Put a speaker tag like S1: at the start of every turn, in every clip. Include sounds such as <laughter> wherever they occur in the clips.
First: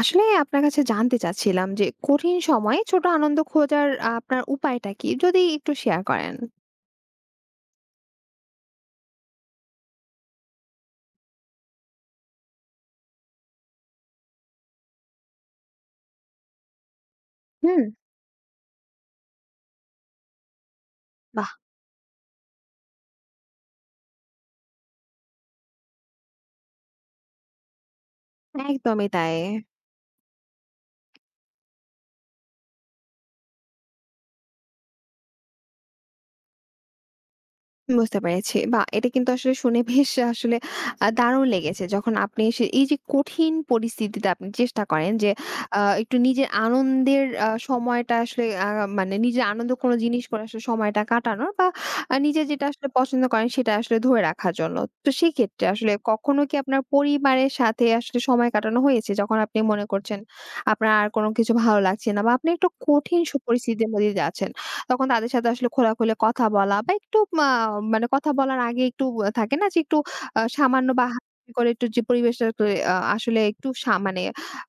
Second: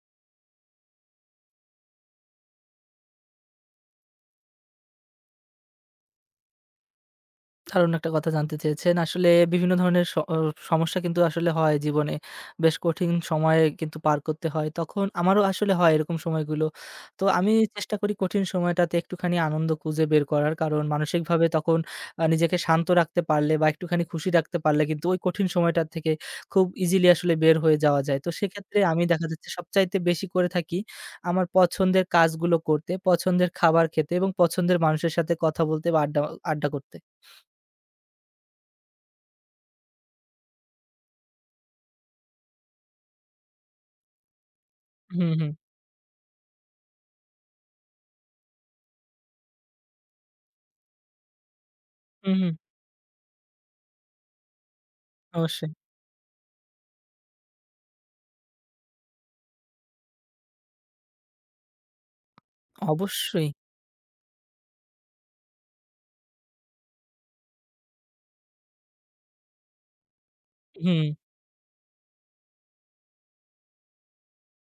S1: আসলে আপনার কাছে জানতে চাচ্ছিলাম যে কঠিন সময়ে ছোট আনন্দ খোঁজার আপনার উপায়টা কি? যদি একটু শেয়ার করেন।
S2: দারুণ একটা কথা জানতে চেয়েছেন। আসলে বিভিন্ন ধরনের স অ সমস্যা কিন্তু আসলে হয় জীবনে। বেশ কঠিন সময়ে কিন্তু পার করতে হয়। তখন আমারও আসলে হয় এরকম সময়গুলো। তো আমি
S1: হুম।
S2: চেষ্টা করি কঠিন সময়টাতে একটুখানি আনন্দ খুঁজে বের করার। কারণ মানসিকভাবে
S1: বাহ!
S2: তখন নিজেকে শান্ত রাখতে পারলে বা একটুখানি খুশি রাখতে পারলে কিন্তু ওই কঠিন সময়টা থেকে খুব ইজিলি আসলে বের হয়ে যাওয়া যায়। তো সেক্ষেত্রে আমি
S1: একদমই
S2: দেখা
S1: তাই।
S2: যাচ্ছে সবচাইতে বেশি করে থাকি আমার পছন্দের কাজগুলো করতে, পছন্দের খাবার খেতে এবং পছন্দের মানুষের সাথে কথা বলতে বা আড্ডা আড্ডা করতে।
S1: বুঝতে পেরেছি। বাহ! এটা কিন্তু আসলে শুনে বেশ আসলে দারুণ লেগেছে। যখন আপনি সে এই যে কঠিন পরিস্থিতিতে আপনি চেষ্টা করেন
S2: হুম,
S1: যে
S2: হুম।
S1: একটু নিজের আনন্দের সময়টা আসলে মানে নিজের আনন্দ কোনো জিনিস করে আসলে সময়টা কাটানোর বা
S2: হুম,
S1: নিজে
S2: হুম।
S1: যেটা আসলে পছন্দ করেন সেটা আসলে ধরে রাখার জন্য। তো সেক্ষেত্রে
S2: অবশ্যই,
S1: আসলে কখনো কি আপনার পরিবারের সাথে আসলে সময় কাটানো হয়েছে? যখন আপনি মনে করছেন আপনার আর কোনো কিছু ভালো লাগছে না বা আপনি একটা কঠিন
S2: অবশ্যই।
S1: পরিস্থিতির মধ্যে দিয়ে যাচ্ছেন। তখন তাদের সাথে আসলে খোলাখুলি কথা বলা বা একটু মানে কথা বলার আগে একটু থাকে না যে একটু সামান্য বা
S2: হুম।
S1: হালকা করে একটু যে পরিবেশটা করে আসলে একটু মানে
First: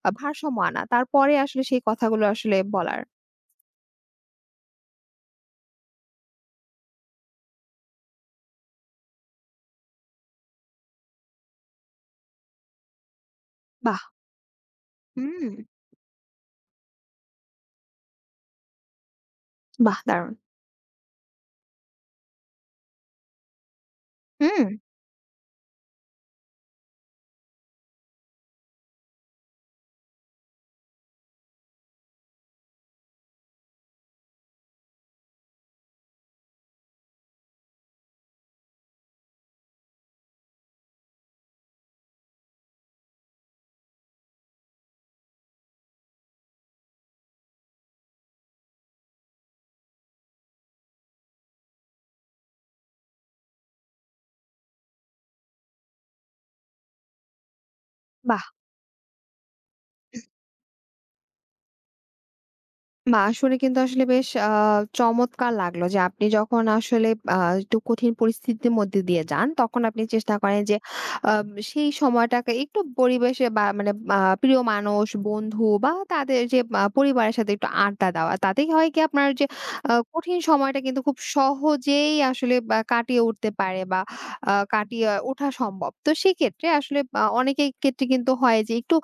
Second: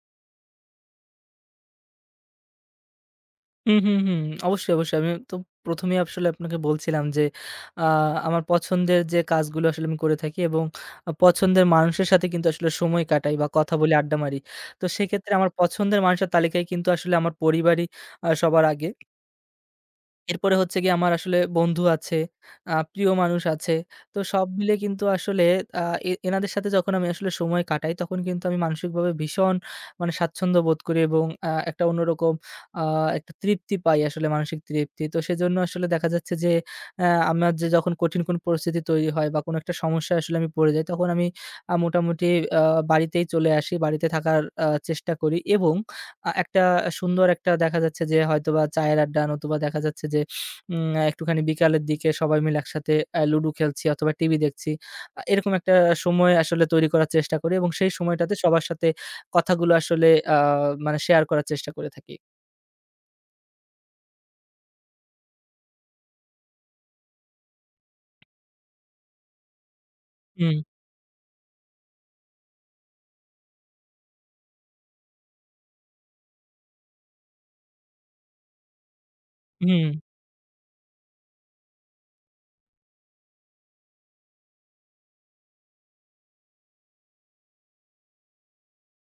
S1: ভারসাম্য আনা। তারপরে আসলে সেই কথাগুলো আসলে বলার।
S2: হুম, হুম, হুম। অবশ্যই, অবশ্যই। আমি তো ১ম এই আসলে আপনাকে বলছিলাম যে আ আমার পছন্দের যে কাজগুলো আসলে আমি করে থাকি এবং পছন্দের মানুষের সাথে কিন্তু আসলে সময় কাটাই বা কথা বলি,
S1: বাহ!
S2: আড্ডা মারি। তো সেক্ষেত্রে
S1: হুম।
S2: আমার পছন্দের মানুষের তালিকায় কিন্তু আসলে আমার পরিবারই সবার আগে।
S1: বাহ! দারুণ।
S2: এরপরে হচ্ছে গিয়ে আমার আসলে বন্ধু আছে, প্রিয় মানুষ আছে। তো সব
S1: হুম।
S2: মিলে কিন্তু আসলে আ এ এনাদের সাথে যখন আমি আসলে সময় কাটাই, তখন কিন্তু আমি মানসিকভাবে ভীষণ মানে স্বাচ্ছন্দ্য বোধ করি এবং একটা অন্যরকম আ একটা তৃপ্তি পাই আসলে মানসিক তৃপ্তি। তো সেজন্য আসলে দেখা যাচ্ছে যে আমার যে যখন কঠিন কোনো পরিস্থিতি তৈরি হয় বা কোনো একটা সমস্যায় আসলে আমি পড়ে যাই, তখন আমি মোটামুটি আ বাড়িতেই চলে আসি। বাড়িতে থাকার চেষ্টা করি এবং একটা সুন্দর একটা দেখা যাচ্ছে যে হয়তোবা চায়ের আড্ডা নতুবা দেখা যাচ্ছে যে একটুখানি বিকালের দিকে সবাই মিলে একসাথে লুডু খেলছি অথবা টিভি দেখছি। এরকম একটা সময় আসলে তৈরি করার চেষ্টা করি এবং সেই সময়টাতে
S1: বাহ!
S2: সবার সাথে কথাগুলো আসলে আ মানে শেয়ার করার চেষ্টা করে থাকি।
S1: বাহ! শুনে কিন্তু আসলে বেশ চমৎকার লাগলো যে আপনি যখন আসলে আ একটু কঠিন পরিস্থিতির মধ্যে দিয়ে যান, তখন আপনি চেষ্টা
S2: হুম,
S1: করেন যে সেই সময়টাকে একটু পরিবেশে বা মানে প্রিয় মানুষ, বন্ধু বা তাদের যে পরিবারের সাথে একটু আড্ডা দেওয়া। তাতেই হয় কি আপনার যে
S2: হুম।
S1: কঠিন সময়টা কিন্তু খুব সহজেই আসলে বা কাটিয়ে উঠতে পারে বা কাটিয়ে ওঠা সম্ভব। তো সেক্ষেত্রে আসলে অনেকের ক্ষেত্রে কিন্তু হয় যে একটু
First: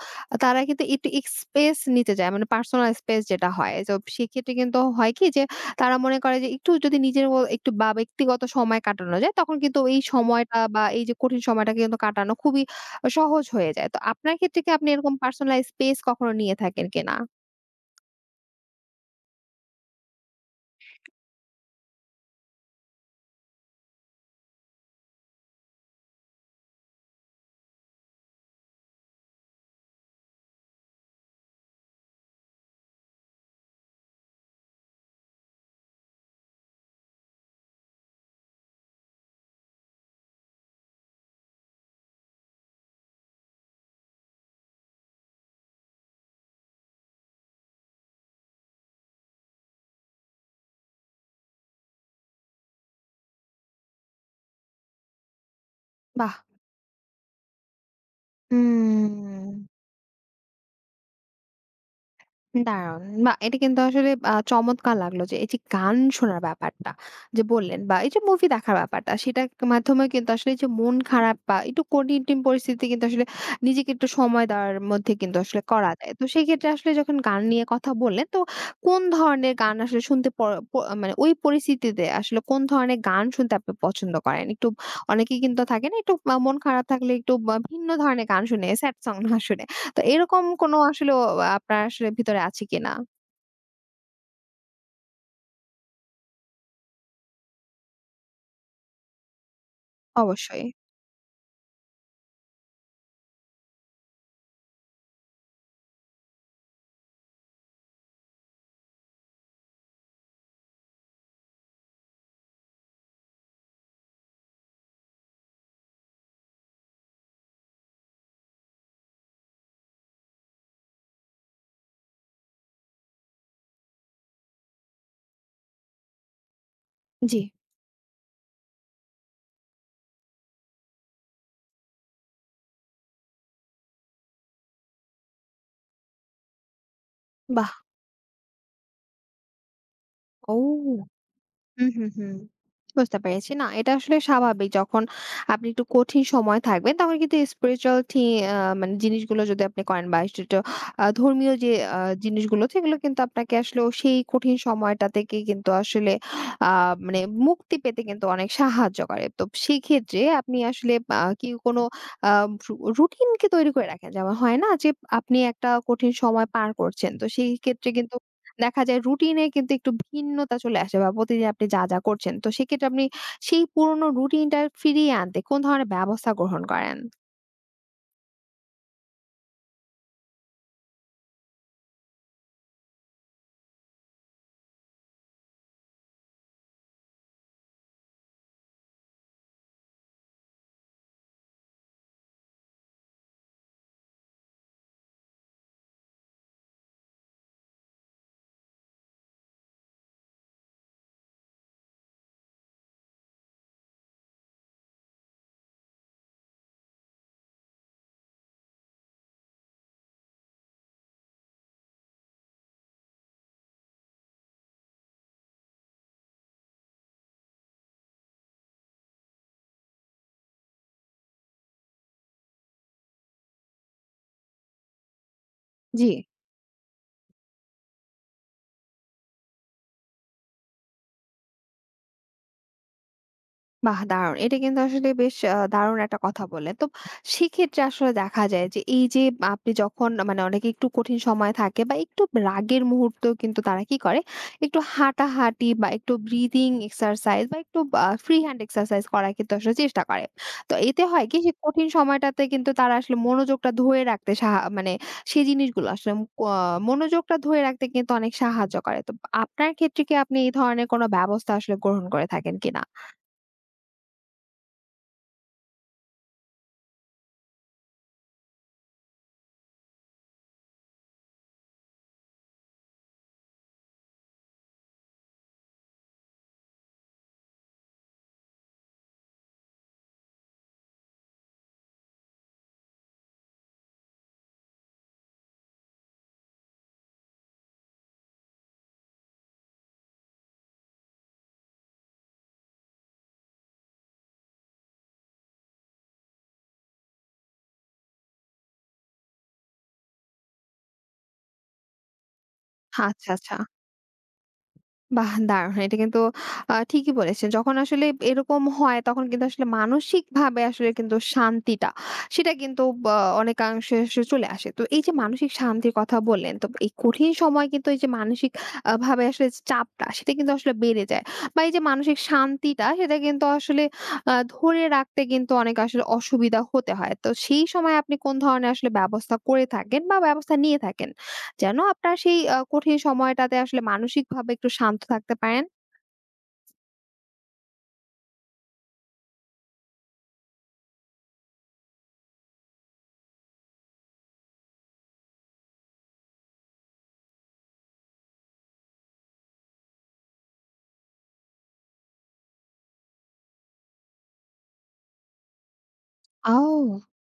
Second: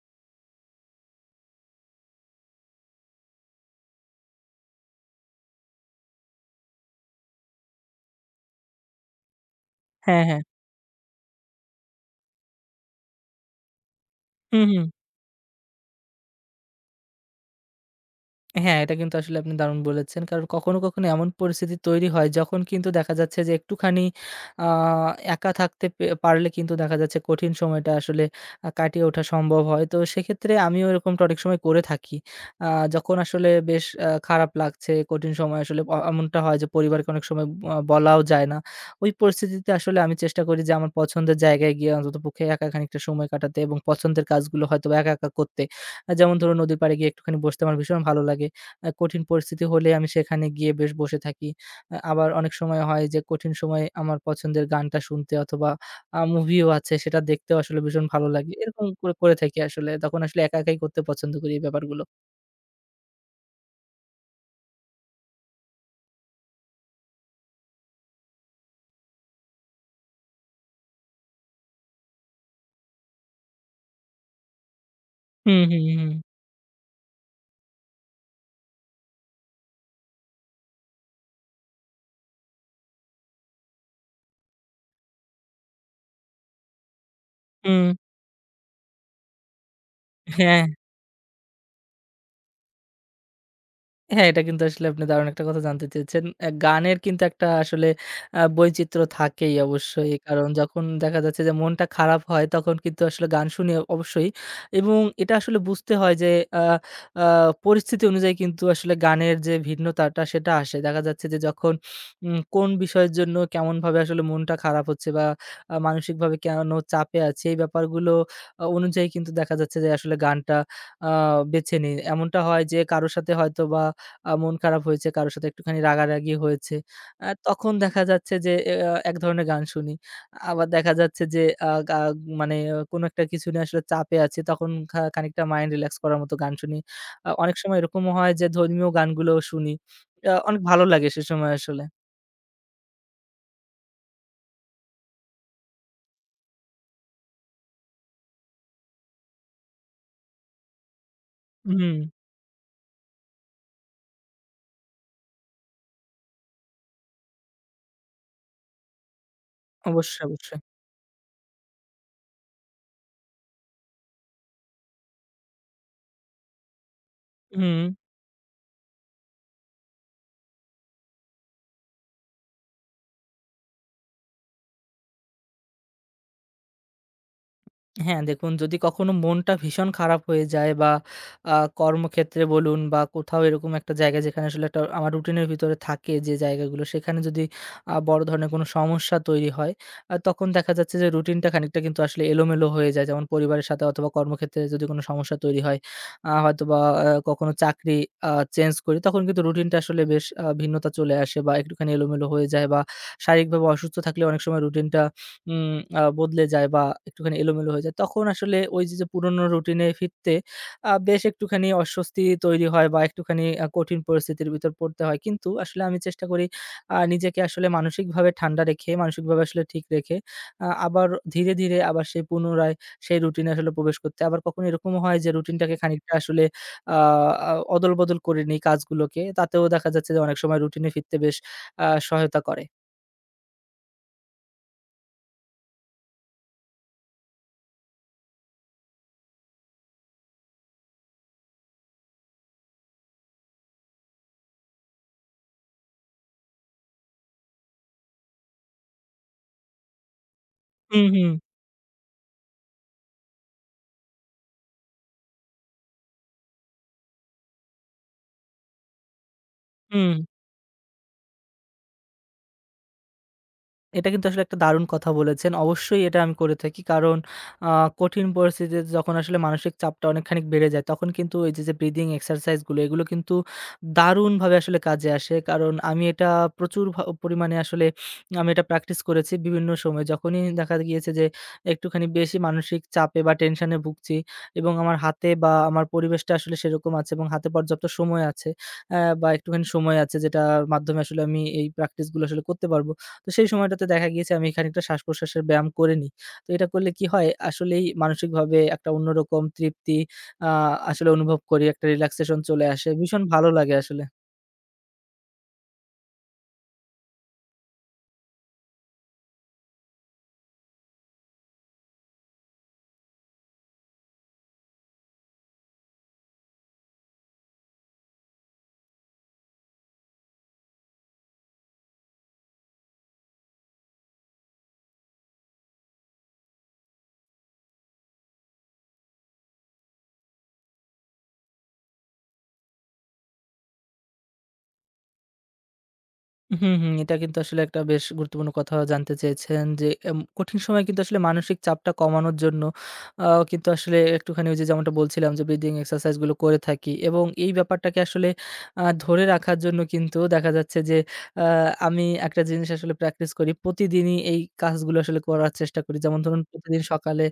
S1: তারা কিন্তু একটু স্পেস নিতে চায়। মানে পার্সোনাল স্পেস যেটা হয়। তো সেক্ষেত্রে কিন্তু হয় কি যে তারা মনে করে যে একটু যদি নিজের ও একটু বা ব্যক্তিগত সময় কাটানো যায় তখন কিন্তু এই
S2: হ্যাঁ, হ্যাঁ।
S1: সময়টা বা এই যে কঠিন সময়টা কিন্তু কাটানো খুবই সহজ হয়ে যায়। তো আপনার ক্ষেত্রে
S2: হুম,
S1: কি
S2: হুম।
S1: আপনি এরকম পার্সোনাল স্পেস কখনো নিয়ে থাকেন কিনা?
S2: হ্যাঁ, এটা কিন্তু আসলে আপনি দারুণ বলেছেন। কারণ কখনো, কখনো এমন পরিস্থিতি তৈরি হয় যখন কিন্তু দেখা যাচ্ছে যে একটুখানি আ একা থাকতে পারলে কিন্তু দেখা যাচ্ছে কঠিন সময়টা আসলে কাটিয়ে ওঠা সম্ভব হয়। তো সেক্ষেত্রে আমিও এরকমটা অনেক সময় করে থাকি। আ যখন আসলে বেশ খারাপ লাগছে, কঠিন সময় আসলে এমনটা হয় যে পরিবারকে অনেক সময় বলাও যায় না। ওই পরিস্থিতিতে আসলে আমি চেষ্টা করি যে আমার পছন্দের জায়গায় গিয়ে অন্ততপক্ষে একা খানিকটা সময় কাটাতে এবং পছন্দের কাজগুলো হয়তোবা একা, একা করতে। যেমন ধরুন নদীর পাড়ে গিয়ে একটুখানি বসতে আমার ভীষণ ভালো লাগে। কঠিন পরিস্থিতি হলে আমি সেখানে গিয়ে বেশ বসে থাকি। আবার অনেক সময় হয় যে কঠিন সময়ে আমার পছন্দের গানটা শুনতে অথবা
S1: বাহ!
S2: মুভিও আছে সেটা দেখতেও আসলে ভীষণ ভালো লাগে। এরকম করে, করে
S1: হুম।
S2: থাকি আসলে। তখন আসলে একা একাই করতে পছন্দ করি এই ব্যাপারগুলো।
S1: দারুণ! বাহ! এটা কিন্তু আসলে চমৎকার লাগলো যে এই যে গান শোনার ব্যাপারটা যে বললেন বা এই যে মুভি দেখার ব্যাপারটা সেটার মাধ্যমে কিন্তু আসলে এই যে মন খারাপ বা একটু কঠিন পরিস্থিতিতে কিন্তু আসলে নিজেকে একটু সময় দেওয়ার মধ্যে কিন্তু
S2: হুম,
S1: আসলে
S2: হুম,
S1: করা যায়। তো
S2: হুম,
S1: সেক্ষেত্রে আসলে যখন গান নিয়ে কথা বললেন তো কোন ধরনের গান আসলে শুনতে প প মানে ওই পরিস্থিতিতে আসলে কোন ধরনের গান শুনতে আপনি পছন্দ করেন? একটু অনেকেই কিন্তু থাকে না একটু মন খারাপ থাকলে একটু বা
S2: হুম।
S1: ভিন্ন ধরনের গান শুনে স্যাড সং না শুনে। তো এরকম
S2: হ্যাঁ।
S1: কোনো আসলে আপনার আসলে ভিতরে আছে কিনা?
S2: হ্যাঁ, এটা কিন্তু আসলে আপনি দারুণ একটা কথা জানতে চেয়েছেন। গানের কিন্তু একটা আসলে বৈচিত্র্য থাকেই অবশ্যই। কারণ
S1: অবশ্যই।
S2: যখন দেখা যাচ্ছে যে মনটা খারাপ হয় তখন কিন্তু আসলে গান শুনি অবশ্যই। এবং এটা আসলে বুঝতে হয় যে আ আ পরিস্থিতি অনুযায়ী কিন্তু আসলে গানের যে ভিন্নতাটা সেটা আসে। দেখা যাচ্ছে যে যখন কোন বিষয়ের জন্য কেমনভাবে আসলে মনটা খারাপ হচ্ছে বা মানসিকভাবে কেন চাপে আছি এই ব্যাপারগুলো অনুযায়ী কিন্তু দেখা যাচ্ছে যে আসলে গানটা আ বেছে নেই। এমনটা হয় যে কারো সাথে হয়তোবা মন খারাপ হয়েছে, কারো সাথে একটুখানি রাগারাগি হয়েছে।
S1: জি।
S2: তখন দেখা যাচ্ছে যে এ আ এক ধরনের গান শুনি। আবার দেখা যাচ্ছে যে আ গা মানে কোনো একটা কিছু নিয়ে আসলে চাপে আছি, তখন খানিকটা মাইন্ড রিল্যাক্স করার মতো গান শুনি। অনেক
S1: বাহ!
S2: সময় এরকমও হয় যে ধর্মীয় গানগুলোও শুনি।
S1: ও!
S2: অনেক ভালো লাগে সে সময় আসলে।
S1: হুম, হুম, হুম। বুঝতে পেরেছি। না, এটা আসলে স্বাভাবিক। যখন আপনি একটু কঠিন সময় থাকবেন, তখন কিন্তু স্পিরিচুয়াল মানে জিনিসগুলো যদি আপনি করেন বা একটু ধর্মীয় যে
S2: হুম,
S1: আ জিনিসগুলো সেগুলো কিন্তু আপনাকে আসলেও সেই কঠিন সময়টা থেকে কিন্তু আসলে আ মানে মুক্তি পেতে কিন্তু অনেক সাহায্য করে। তো সেক্ষেত্রে
S2: অবশ্যই,
S1: আপনি
S2: অবশ্যই।
S1: আসলে কি কোনো আ রু রুটিন কি তৈরি করে রাখেন? যেমন হয় না যে আপনি একটা কঠিন সময় পার করছেন। তো সেই
S2: হুম।
S1: ক্ষেত্রে কিন্তু দেখা যায় রুটিনে কিন্তু একটু ভিন্নতা চলে আসে বা প্রতিদিন আপনি যা, যা করছেন। তো সেক্ষেত্রে আপনি সেই পুরনো রুটিনটা ফিরিয়ে আনতে কোন ধরনের ব্যবস্থা গ্রহণ করেন?
S2: হ্যাঁ, দেখুন যদি কখনো মনটা ভীষণ খারাপ হয়ে যায় বা আ কর্মক্ষেত্রে বলুন বা কোথাও এরকম একটা জায়গা যেখানে আসলে একটা আমার রুটিনের ভিতরে থাকে যে জায়গাগুলো সেখানে যদি বড় ধরনের কোনো সমস্যা তৈরি হয়, তখন দেখা যাচ্ছে যে রুটিনটা খানিকটা কিন্তু আসলে এলোমেলো হয়ে যায়। যেমন পরিবারের সাথে অথবা কর্মক্ষেত্রে যদি কোনো সমস্যা তৈরি হয়, হয়তোবা কখনো চাকরি আ চেঞ্জ করি তখন কিন্তু রুটিনটা আসলে বেশ ভিন্নতা চলে আসে বা একটুখানি এলোমেলো হয়ে যায় বা শারীরিকভাবে অসুস্থ থাকলে অনেক সময় রুটিনটা উম আ বদলে যায় বা একটুখানি এলোমেলো হয়ে যায়। তখন আসলে ওই যে, যে পুরনো রুটিনে ফিরতে বেশ একটুখানি অস্বস্তি তৈরি হয় বা একটুখানি কঠিন পরিস্থিতির ভিতর পড়তে হয়। কিন্তু আসলে আমি চেষ্টা করি নিজেকে আসলে মানসিকভাবে ঠান্ডা রেখে, মানসিকভাবে আসলে ঠিক রেখে আবার ধীরে, ধীরে আবার সেই পুনরায় সেই রুটিনে আসলে প্রবেশ করতে। আবার কখনো এরকমও হয় যে রুটিনটাকে
S1: জি।
S2: খানিকটা আসলে আ আ অদল-বদল করে নিই কাজগুলোকে। তাতেও দেখা যাচ্ছে যে অনেক সময় রুটিনে ফিরতে বেশ সহায়তা করে।
S1: বাহ! দারুণ। এটা কিন্তু আসলে বেশ দারুণ একটা কথা বললেন। তো সেক্ষেত্রে আসলে দেখা যায় যে এই যে আপনি যখন মানে অনেকে একটু কঠিন সময় থাকে বা একটু রাগের মুহূর্তেও কিন্তু তারা কি করে? একটু হাঁটাহাঁটি বা একটু ব্রিদিং এক্সারসাইজ বা একটু ফ্রি হ্যান্ড এক্সারসাইজ করার কিন্তু আসলে চেষ্টা করে। তো এতে
S2: হুম,
S1: হয়
S2: হুম,
S1: কি? সে কঠিন সময়টাতে কিন্তু তারা আসলে মনোযোগটা ধরে রাখতে মানে সেই জিনিসগুলো আসলে মনোযোগটা ধরে রাখতে কিন্তু অনেক সাহায্য করে। তো আপনার ক্ষেত্রে
S2: হুম।
S1: কি আপনি এই ধরনের কোনো ব্যবস্থা আসলে গ্রহণ করে থাকেন কিনা?
S2: এটা কিন্তু আসলে একটা দারুণ কথা বলেছেন। অবশ্যই এটা আমি করে থাকি। কারণ আ কঠিন পরিস্থিতিতে যখন আসলে মানসিক চাপটা অনেকখানি বেড়ে যায়, তখন কিন্তু এই যে, যে ব্রিদিং এক্সারসাইজ গুলো এগুলো কিন্তু দারুণভাবে আসলে কাজে আসে। কারণ আমি এটা প্রচুর পরিমাণে আসলে আমি এটা প্র্যাকটিস করেছি বিভিন্ন সময়। যখনই দেখা গিয়েছে যে, একটুখানি বেশি মানসিক চাপে বা টেনশনে ভুগছি এবং আমার হাতে বা আমার পরিবেশটা আসলে সেরকম আছে এবং হাতে পর্যাপ্ত সময় আছে বা একটুখানি সময় আছে যেটার মাধ্যমে আসলে আমি এই প্র্যাকটিস গুলো আসলে করতে পারব। তো সেই সময়টাতে দেখা গিয়েছে আমি খানিকটা শ্বাস-প্রশ্বাসের ব্যায়াম করে নিই। তো এটা করলে কি হয় আসলেই মানসিকভাবে একটা অন্যরকম তৃপ্তি আ আসলে অনুভব করি। একটা রিল্যাক্সেশন চলে আসে। ভীষণ
S1: আচ্ছা,
S2: ভালো
S1: আচ্ছা।
S2: লাগে আসলে।
S1: বাহ! দারুণ। এটা কিন্তু ঠিকই বলেছেন। যখন আসলে এরকম হয় তখন কিন্তু আসলে মানসিকভাবে আসলে কিন্তু শান্তিটা সেটা কিন্তু বা অনেকাংশে আসলে চলে আসে। তো এই যে মানসিক শান্তির কথা বললেন, তো এই কঠিন সময় কিন্তু এই যে মানসিক ভাবে আসলে যে চাপটা সেটা কিন্তু আসলে বেড়ে যায়। বা এই যে মানসিক শান্তিটা সেটা কিন্তু আসলে ধরে রাখতে কিন্তু অনেক আসলে অসুবিধা হতে হয়। তো সেই সময় আপনি কোন ধরনের আসলে ব্যবস্থা করে থাকেন বা ব্যবস্থা নিয়ে থাকেন? যেন আপনার সেই কঠিন সময়টাতে আসলে মানসিকভাবে একটু শান্ত থাকতে পারেন।
S2: হুম, হুম। এটা কিন্তু আসলে একটা বেশ গুরুত্বপূর্ণ কথা জানতে চেয়েছেন যে, কঠিন সময়ে কিন্তু আসলে মানসিক চাপটা কমানোর জন্য আ কিন্তু আসলে একটুখানি ওই যে যেমনটা বলছিলাম যে ব্রিদিং এক্সারসাইজ গুলো করে থাকি। এবং এই ব্যাপারটাকে আসলে ধরে রাখার জন্য কিন্তু দেখা যাচ্ছে যে আ আমি একটা জিনিস আসলে প্র্যাকটিস করি। প্রতিদিনই এই কাজগুলো আসলে করার চেষ্টা করি। যেমন ধরুন প্রতিদিন
S1: ও!
S2: সকালে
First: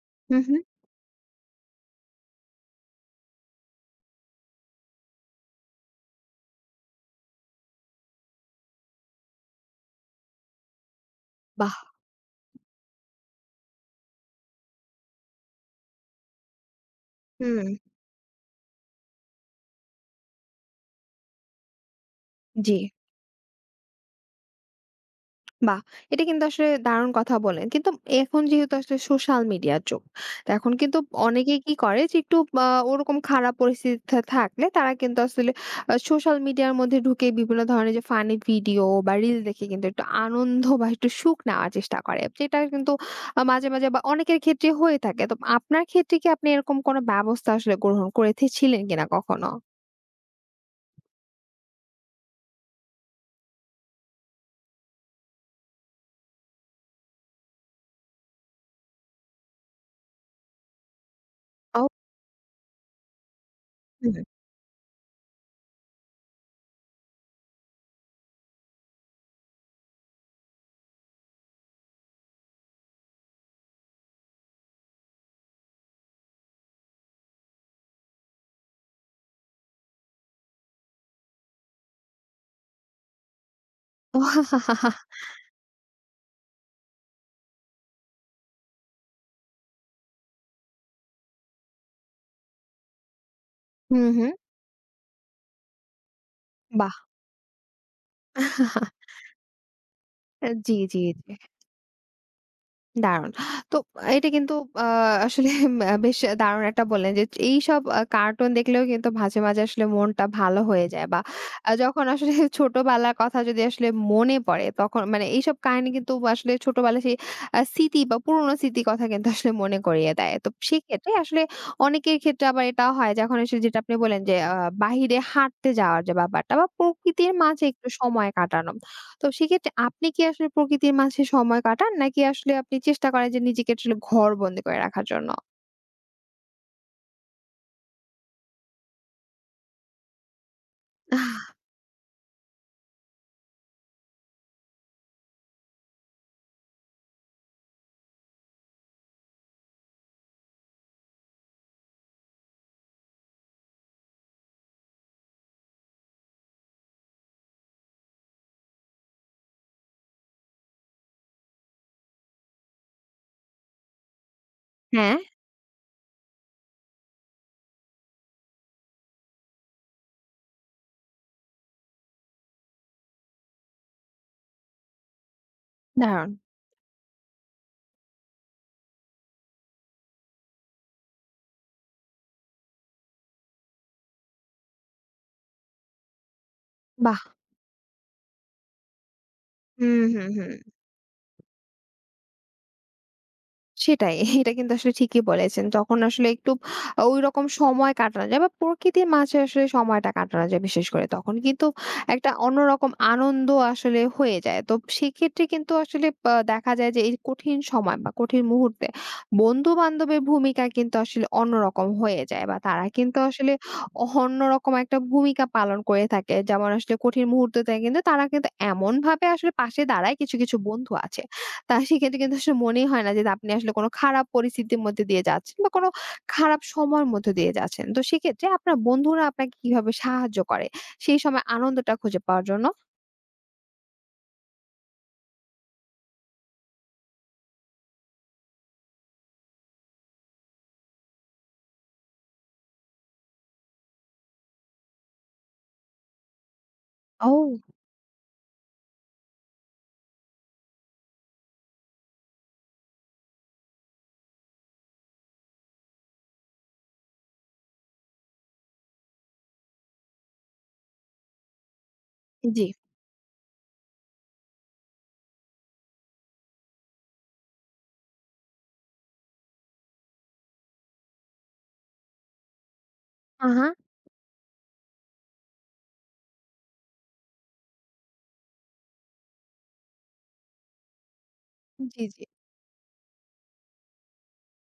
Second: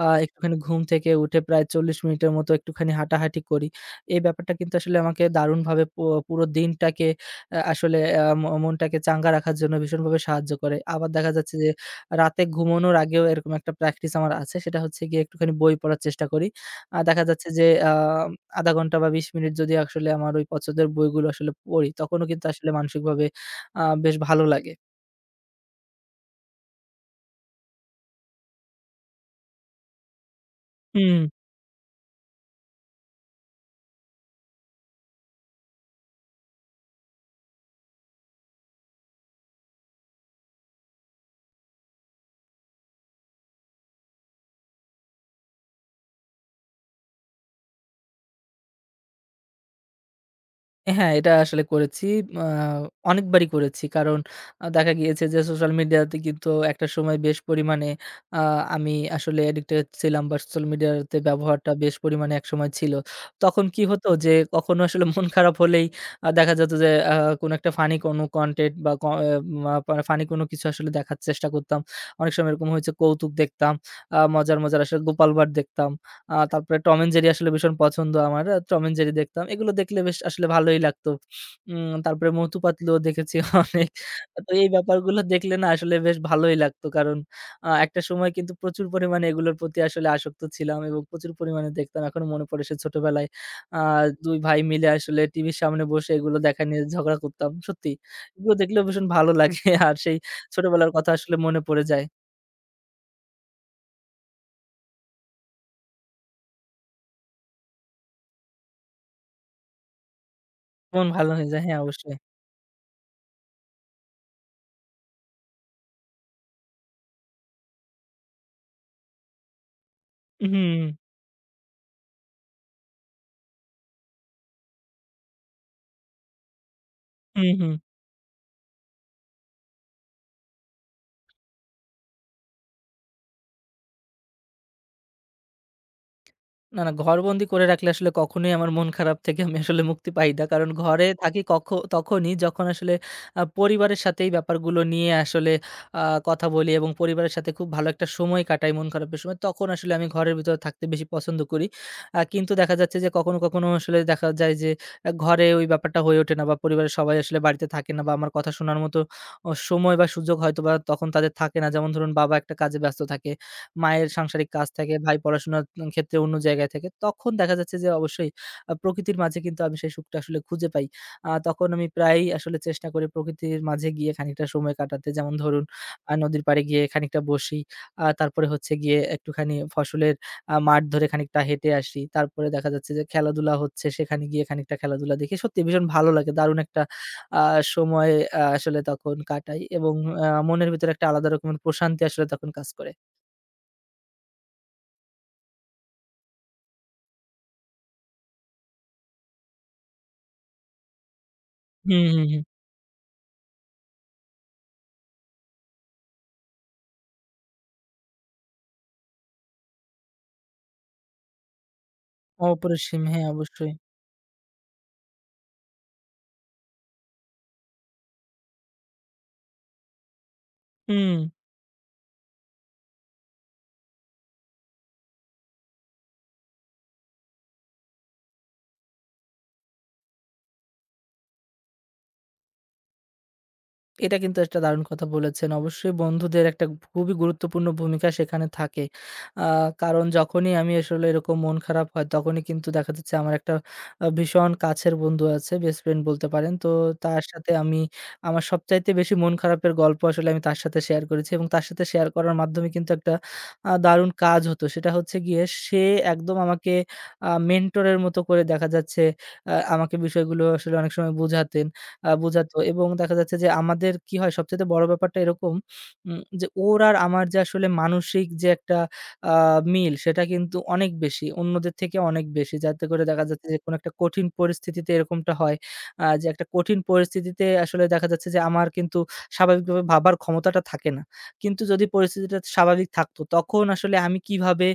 S1: হু, হু।
S2: একটুখানি ঘুম থেকে উঠে প্রায় ৪০ মিনিটের মতো একটুখানি হাঁটাহাঁটি করি। এই ব্যাপারটা কিন্তু আসলে আমাকে দারুণভাবে পুরো দিনটাকে আসলে আ ম মনটাকে চাঙ্গা রাখার জন্য ভীষণভাবে সাহায্য করে। আবার দেখা যাচ্ছে যে
S1: বাহ!
S2: রাতে ঘুমানোর আগেও এরকম একটা প্র্যাকটিস আমার আছে। সেটা হচ্ছে গিয়ে একটুখানি বই পড়ার চেষ্টা করি। দেখা যাচ্ছে যে
S1: হুম।
S2: ০.৫ ঘন্টা বা ২০ মিনিট যদি আসলে আমার ওই পছন্দের বইগুলো আসলে পড়ি, তখনও কিন্তু আসলে
S1: জি।
S2: মানসিকভাবে বেশ ভালো লাগে।
S1: বাহ! এটা কিন্তু আসলে দারুণ কথা বলেন। কিন্তু এখন যেহেতু আসলে সোশ্যাল মিডিয়ার যুগ। তো এখন কিন্তু
S2: হুম।
S1: অনেকেই কি করে যে একটু ওরকম খারাপ পরিস্থিতিতে থাকলে তারা কিন্তু আসলে সোশ্যাল মিডিয়ার মধ্যে ঢুকে বিভিন্ন ধরনের যে ফানি ভিডিও বা রিল দেখে কিন্তু একটু আনন্দ বা একটু সুখ নেওয়ার চেষ্টা করে। যেটা কিন্তু মাঝে, মাঝে বা অনেকের ক্ষেত্রে হয়ে থাকে। তো আপনার ক্ষেত্রে কি আপনি এরকম কোনো ব্যবস্থা আসলে গ্রহণ করেছিলেন কিনা কখনো?
S2: হ্যাঁ, এটা আসলে করেছি। আ অনেকবারই করেছি। কারণ দেখা গিয়েছে যে সোশ্যাল মিডিয়াতে কিন্তু একটা সময় বেশ পরিমাণে আ আমি আসলে অ্যাডিক্টেড ছিলাম বা সোশ্যাল মিডিয়াতে ব্যবহারটা
S1: অ
S2: বেশ পরিমাণে একসময় ছিল। তখন কি হতো
S1: হুম।
S2: যে কখনো আসলে মন খারাপ হলেই দেখা যেত যে কোনো একটা ফানি কোনো কনটেন্ট বা ক এ ফানি কোনো কিছু আসলে দেখার চেষ্টা করতাম। অনেক সময় এরকম হয়েছে কৌতুক দেখতাম, মজার, মজার আসলে গোপাল ভাঁড় দেখতাম। তারপরে টম অ্যান্ড জেরি আসলে ভীষণ পছন্দ আমার। টম অ্যান্ড জেরি দেখতাম। এগুলো দেখলে বেশ আসলে ভালোই লাগতো। তারপরে মটু পাতলুও দেখেছি <laughs> অনেক। তো এই ব্যাপারগুলো দেখলে না আসলে বেশ ভালোই লাগতো। কারণ একটা সময় কিন্তু প্রচুর পরিমাণে এগুলোর প্রতি আসলে আসক্ত ছিলাম এবং প্রচুর পরিমাণে দেখতাম। এখনো মনে পড়ে সে ছোটবেলায় আ
S1: হুম, হুম।
S2: ২ ভাই মিলে আসলে টিভির সামনে বসে এগুলো দেখা নিয়ে
S1: বাহ!
S2: ঝগড়া করতাম। সত্যি। এগুলো দেখলেও ভীষণ ভালো লাগে। <laughs> আর সেই
S1: জি,
S2: ছোটবেলার
S1: জি,
S2: কথা
S1: জি।
S2: আসলে মনে পড়ে যায়।
S1: দারুণ। তো এটা কিন্তু আ আসলে বেশ দারুণ একটা বললেন যে এইসব কার্টুন দেখলেও কিন্তু মাঝে, মাঝে আসলে মনটা ভালো হয়ে
S2: মন
S1: যায় বা
S2: ভালো হয়ে যায়। হ্যাঁ,
S1: যখন
S2: অবশ্যই।
S1: আসলে <laughs> ছোটবেলার কথা যদি আসলে মনে পড়ে তখন মানে এইসব কাহিনী কিন্তু আসলে ছোটবেলার সেই স্মৃতি বা পুরোনো স্মৃতির কথা কিন্তু আসলে মনে করিয়ে দেয়। তো
S2: হুম,
S1: সেক্ষেত্রে আসলে অনেকের ক্ষেত্রে আবার এটাও হয় যে এখন এসে যেটা আপনি বললেন যে বাহিরে হাঁটতে যাওয়ার যে ব্যাপারটা বা প্রকৃতির
S2: হুম,
S1: মাঝে
S2: হুম।
S1: একটু সময় কাটানো। তো সেক্ষেত্রে আপনি কি আসলে প্রকৃতির মাঝে সময় কাটান? নাকি আসলে আপনি চেষ্টা করেন যে নিজেকে আসলে ঘরবন্দি করে রাখার জন্য?
S2: না, না ঘরবন্দি করে রাখলে আসলে কখনোই আমার মন খারাপ থেকে আমি আসলে মুক্তি পাই না। কারণ ঘরে থাকি তখনই যখন আসলে পরিবারের সাথে এই ব্যাপারগুলো নিয়ে আসলে আ কথা বলি এবং পরিবারের সাথে খুব ভালো একটা সময় কাটাই মন খারাপের সময়। তখন আসলে আমি ঘরের ভিতরে থাকতে বেশি পছন্দ করি। কিন্তু দেখা যাচ্ছে যে কখনো, কখনো আসলে দেখা যায় যে ঘরে ওই ব্যাপারটা হয়ে ওঠে না বা পরিবারের সবাই আসলে বাড়িতে থাকে না বা আমার কথা শোনার মতো সময় বা সুযোগ হয়তোবা তখন তাদের থাকে না। যেমন ধরুন বাবা একটা কাজে ব্যস্ত থাকে। মায়ের সাংসারিক কাজ থাকে, ভাই
S1: হ্যাঁ,
S2: পড়াশোনার ক্ষেত্রে অন্য জায়গায় থাকে। তখন দেখা যাচ্ছে যে অবশ্যই প্রকৃতির মাঝে কিন্তু আমি সেই সুখটা আসলে খুঁজে পাই। তখন আমি প্রায়ই আসলে চেষ্টা করি প্রকৃতির মাঝে গিয়ে খানিকটা সময় কাটাতে। যেমন ধরুন
S1: দারুণ!
S2: নদীর পাড়ে গিয়ে খানিকটা বসি। তারপরে হচ্ছে গিয়ে একটুখানি ফসলের মাঠ ধরে খানিকটা হেঁটে আসি। তারপরে দেখা যাচ্ছে যে খেলাধুলা হচ্ছে সেখানে গিয়ে খানিকটা খেলাধুলা দেখি। সত্যি ভীষণ ভালো লাগে। দারুণ একটা
S1: বাহ!
S2: আ সময় আসলে তখন কাটাই এবং
S1: হুম, হুম, হুম।
S2: মনের ভিতরে একটা আলাদা রকমের প্রশান্তি আসলে তখন কাজ করে।
S1: সেটাই। এটা কিন্তু আসলে ঠিকই বলেছেন। যখন আসলে একটু ঐরকম সময় কাটানো যায় বা প্রকৃতির মাঝে আসলে সময়টা কাটানো যায় বিশেষ করে তখন কিন্তু
S2: হুম, হুম,
S1: একটা
S2: হুম।
S1: অন্যরকম আনন্দ আসলে হয়ে যায়। তো সেক্ষেত্রে কিন্তু আসলে দেখা যায় যে এই কঠিন সময় বা কঠিন মুহূর্তে বন্ধু-বান্ধবের ভূমিকা কিন্তু আসলে অন্যরকম হয়ে যায় বা তারা
S2: অপরিসীম,
S1: কিন্তু
S2: হ্যাঁ,
S1: আসলে
S2: অবশ্যই।
S1: অন্যরকম একটা ভূমিকা পালন করে থাকে। যেমন আসলে কঠিন মুহূর্ততে কিন্তু তারা কিন্তু এমনভাবে আসলে পাশে দাঁড়ায় কিছু, কিছু বন্ধু
S2: হুম।
S1: আছে। তা সেক্ষেত্রে কিন্তু আসলে মনেই হয় না যে আপনি আসলে কোনো খারাপ পরিস্থিতির মধ্যে দিয়ে যাচ্ছেন বা কোনো খারাপ সময়ের মধ্যে দিয়ে যাচ্ছেন। তো সেক্ষেত্রে আপনার বন্ধুরা আপনাকে কিভাবে সাহায্য করে সেই সময় আনন্দটা খুঁজে পাওয়ার জন্য?
S2: এটা কিন্তু একটা দারুণ কথা বলেছেন। অবশ্যই বন্ধুদের একটা খুবই গুরুত্বপূর্ণ ভূমিকা সেখানে থাকে। আ কারণ যখনই আমি আসলে এরকম মন খারাপ হয় তখনই কিন্তু দেখা যাচ্ছে আমার একটা ভীষণ কাছের বন্ধু আছে, বেস্ট ফ্রেন্ড বলতে পারেন। তো তার
S1: ও!
S2: সাথে আমি আমার সবচাইতে বেশি মন খারাপের গল্প আসলে আমি তার সাথে শেয়ার করেছি এবং তার সাথে শেয়ার করার মাধ্যমে কিন্তু একটা দারুণ কাজ হতো। সেটা হচ্ছে গিয়ে সে একদম আমাকে মেন্টরের মতো করে দেখা যাচ্ছে আমাকে বিষয়গুলো আসলে অনেক সময় বোঝাতেন। বোঝাতো
S1: জি।
S2: এবং দেখা যাচ্ছে যে আমাদের কি হয় সবচাইতে বড় ব্যাপারটা এরকম যে ওর আর আমার যে আসলে মানসিক যে একটা আ মিল সেটা কিন্তু অনেক বেশি। অন্যদের থেকে অনেক বেশি। যাতে করে দেখা যাচ্ছে
S1: আ
S2: যে
S1: হা।
S2: কোনো একটা কঠিন পরিস্থিতিতে এরকমটা হয় যে একটা কঠিন পরিস্থিতিতে আসলে দেখা যাচ্ছে যে আমার কিন্তু স্বাভাবিকভাবে ভাবার ক্ষমতাটা থাকে না। কিন্তু যদি
S1: জি, জি।
S2: পরিস্থিতিটা স্বাভাবিক থাকতো তখন আসলে আমি কিভাবে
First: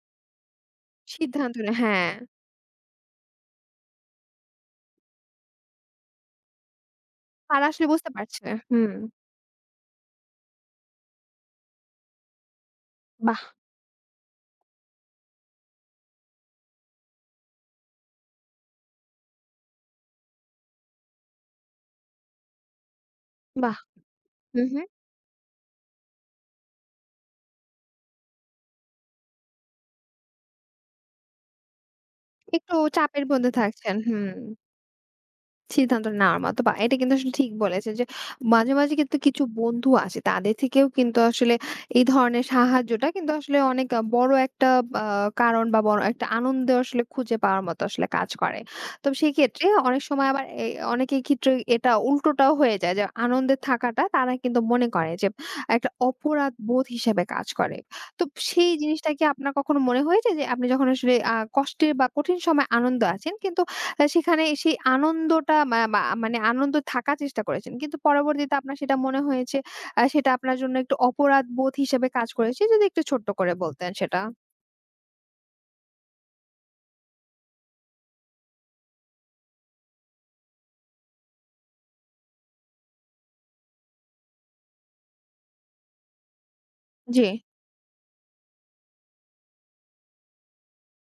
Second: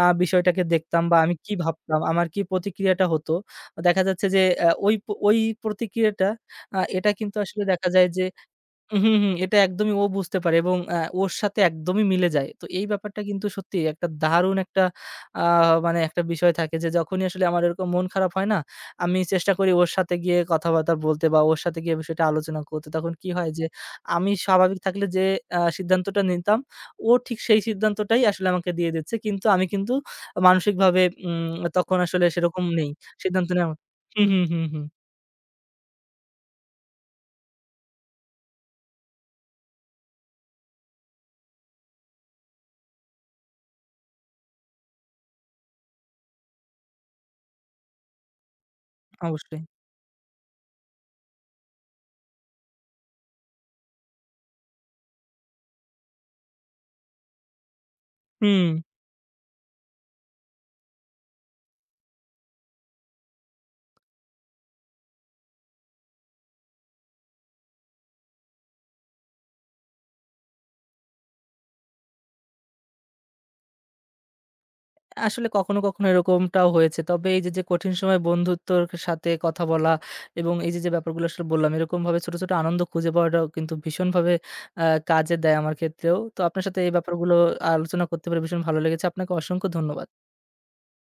S2: বিষয়টাকে দেখতাম বা আমি কি
S1: সিদ্ধান্ত নেয়,
S2: ভাবতাম,
S1: হ্যাঁ।
S2: আমার কি প্রতিক্রিয়াটা হতো। দেখা যাচ্ছে যে অ্যা ওই প ওই প্রতিক্রিয়াটা এটা কিন্তু আসলে
S1: তারা আসলে
S2: দেখা যায়
S1: বুঝতে
S2: যে
S1: পারছে। হুম।
S2: হুম, হুম, এটা একদমই ও বুঝতে পারে এবং ওর সাথে একদমই মিলে যায়। তো এই ব্যাপারটা
S1: বাহ!
S2: কিন্তু সত্যি একটা দারুণ একটা আ মানে একটা বিষয় থাকে যে যখনই আসলে আমার এরকম মন খারাপ হয় না, আমি চেষ্টা করি ওর সাথে গিয়ে কথাবার্তা বলতে বা ওর সাথে গিয়ে বিষয়টা আলোচনা করতে। তখন কি হয় যে
S1: বাহ!
S2: আমি
S1: হু,
S2: স্বাভাবিক
S1: হু।
S2: থাকলে যে সিদ্ধান্তটা নিতাম, ও ঠিক সেই সিদ্ধান্তটাই আসলে আমাকে দিয়ে দিচ্ছে। কিন্তু আমি কিন্তু মানসিকভাবে তখন আসলে সেরকম
S1: একটু
S2: নেই।
S1: চাপের
S2: সিদ্ধান্ত
S1: মধ্যে
S2: নেওয়া,
S1: থাকছেন।
S2: হুম,
S1: হুম।
S2: হুম, হুম, হুম,
S1: সিদ্ধান্ত নেওয়ার মতো বা এটা কিন্তু আসলে ঠিক বলেছেন যে মাঝে, মাঝে কিন্তু কিছু বন্ধু আছে তাদের থেকেও কিন্তু আসলে এই ধরনের সাহায্যটা কিন্তু আসলে অনেক বড় একটা আ কারণ বা বড় একটা আনন্দ আসলে খুঁজে পাওয়ার মতো আসলে কাজ করে। তো
S2: অবশ্যই।
S1: সেক্ষেত্রে অনেক সময় আবার অনেকের ক্ষেত্রে এটা উল্টোটাও হয়ে যায় যে আনন্দে থাকাটা তারা কিন্তু মনে করে যে একটা অপরাধ বোধ হিসেবে কাজ করে। তো
S2: হুম।
S1: সেই জিনিসটা কি আপনার কখনো মনে হয়েছে যে আপনি যখন আসলে কষ্টের বা কঠিন সময়ে আনন্দ আছেন কিন্তু তা সেখানে সেই আনন্দটা মা মা মানে আনন্দ থাকার চেষ্টা করেছেন। কিন্তু পরবর্তীতে আপনার সেটা মনে হয়েছে সেটা আপনার জন্য একটু অপরাধ বোধ হিসেবে কাজ করেছে। যদি একটু ছোট্ট করে বলতেন সেটা।
S2: আসলে কখনো, কখনো এরকমটাও হয়েছে। তবে এই যে, যে কঠিন সময়ে বন্ধুত্বর সাথে কথা বলা এবং এই যে, যে ব্যাপারগুলো আসলে বললাম, এরকমভাবে ছোট, ছোট আনন্দ খুঁজে পাওয়াটাও কিন্তু ভীষণভাবে আ কাজে দেয় আমার ক্ষেত্রেও। তো আপনার সাথে এই
S1: জি।
S2: ব্যাপারগুলো আলোচনা করতে পেরে ভীষণ ভালো লেগেছে। আপনাকে অসংখ্য ধন্যবাদ।